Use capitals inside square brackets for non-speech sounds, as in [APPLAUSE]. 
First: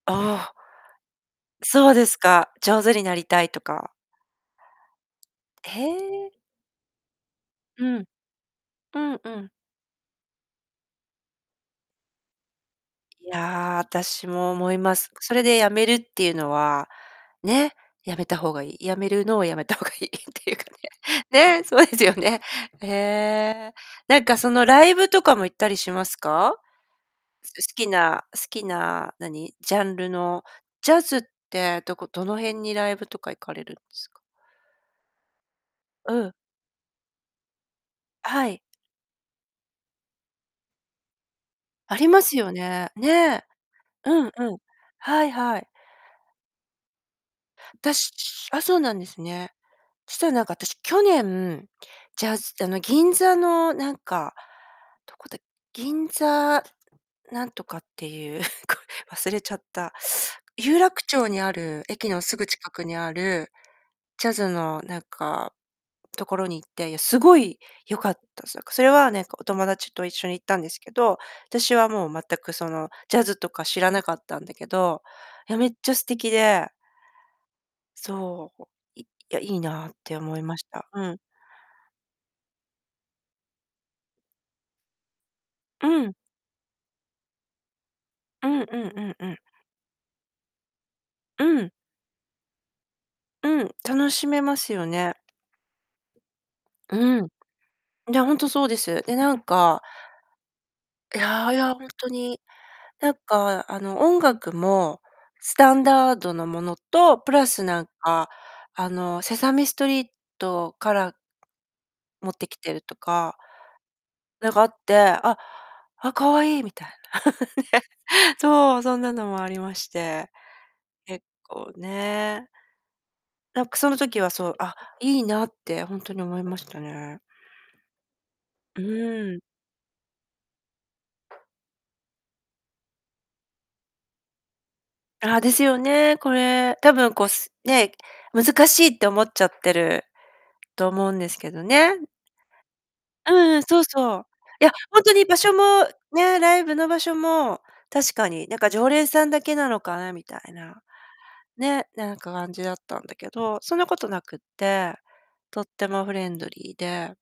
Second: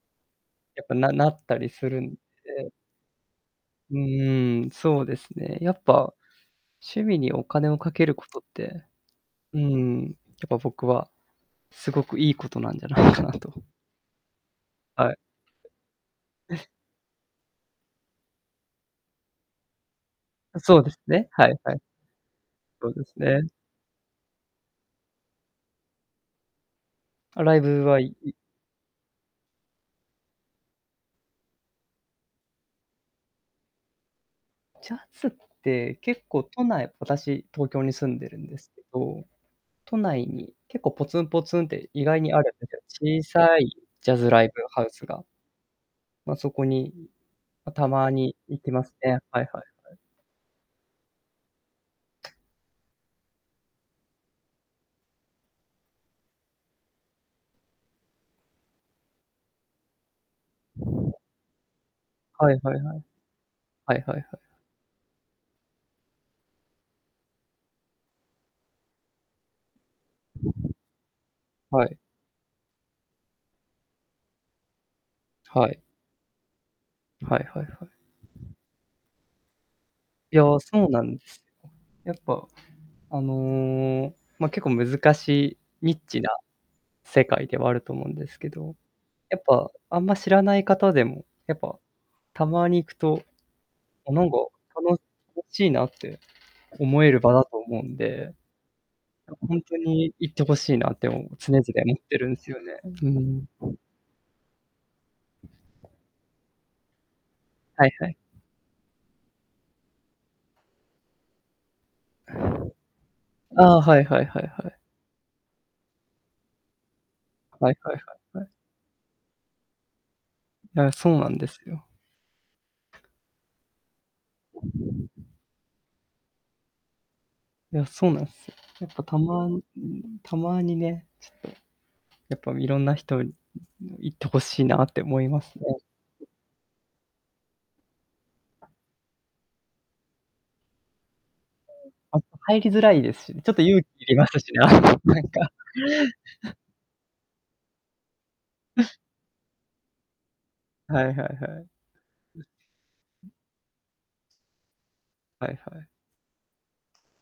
ああ。やっぱななったりすそうるですんか。で上手になりたいとかうーん、そうですね、やへっぱ、え。趣味にお金をうかけん。ることって、うんうん。うん、やっぱ、僕はすごくいいことなんじゃないかいなとやあ、私も思います。はい。それで止めるっていうのうん。は、ね、止めた方が良い。止めるのを止めた方が良いっていうかそうですね、はね。いね、はい。そうですよね。へそうですね。え。何かそのライブとかも行ったりしますか？あ、すライ好ブきはいない好きな何、ジャンルのジャズって、どこどの辺にライブとか行かれるんですか？ジャズってう結ん。構都内、私東京に住んでるはんでい。すけど、都内に結構ポツンポツンってあ意り外まにすあよるんですよ。ね。小ね。さいジャうズんライうブん。ハウスが。はいはい。ま、そこに、ま、たま私にあ、行きそうまなすんですね。はいね。はいはい。そしたらなんか私、去年ジャズあの、銀座のなんか、どこだ、銀座、なんとかっていう [CHUCKLES] 忘れちゃった。有楽町にある、駅のすぐはい近はいくはにい。ある、はいはいはい。ジャズのなんか、所に行って、いや凄い良かったです。それはなんか、お友達と一緒に行ったんですけど、私ははい。もう全くその、ジャズとか知らなかったんだけど、いや、めはっい。ちゃ素敵ではいはいはい。そう、いいやいいなってい思いや、ましそた。うなうん。んです。やっぱ、あの、ま、結構難しいうニッん。チな世界ではあると思うんですうけんうど、んうんうやん。っぱ、あんま知らない方でも、やっうん。ぱ、たまに行くとうん、楽しめま [UNINTELLIGIBLE] すよ楽ね。しいなって思えるうん。場だと思うんいや、で、本当そうです。で、や、なん本当かに行って欲しいなって常い々やいやほん思っとてるんに。すよね。うなんん。かあの、音楽も、スタンダードなものと、プラスなんはいはい。かあの、セサミストリートから持ってきてるとかああ、はいはいはいなんかあはい。って、あ、あ、可愛いみたいな。はいはいはい [LAUGHS] はい。そう、そんなのもありまして。あ、そう結なんです構よ。ね。なんかその時はそう、あ、いいなってほんとに思いましたね。いや、そうなんすよ。やっぱたうん。まにたまにね、ちょっと、やっぱいろんな人に行って欲しいなって思いああ、まですすよ [UNINTELLIGIBLE] ね、これ、多分こうすね、難しいって思っちゃってると思うんですけどね。あと、入りづらいですうしね、ちょんっうとん、そ勇う気いそりう。ますしね。いや、ほん [LAUGHS] となにん場か。所もね、[LAUGHS] ライブの場所も、確かになんか、常 [LAUGHS] 連さんだけなのかなみたいな。はいはいはい。ね、なんか感じだったんだけど、そんなことなくって、はいとっはてい。もフレンドリーで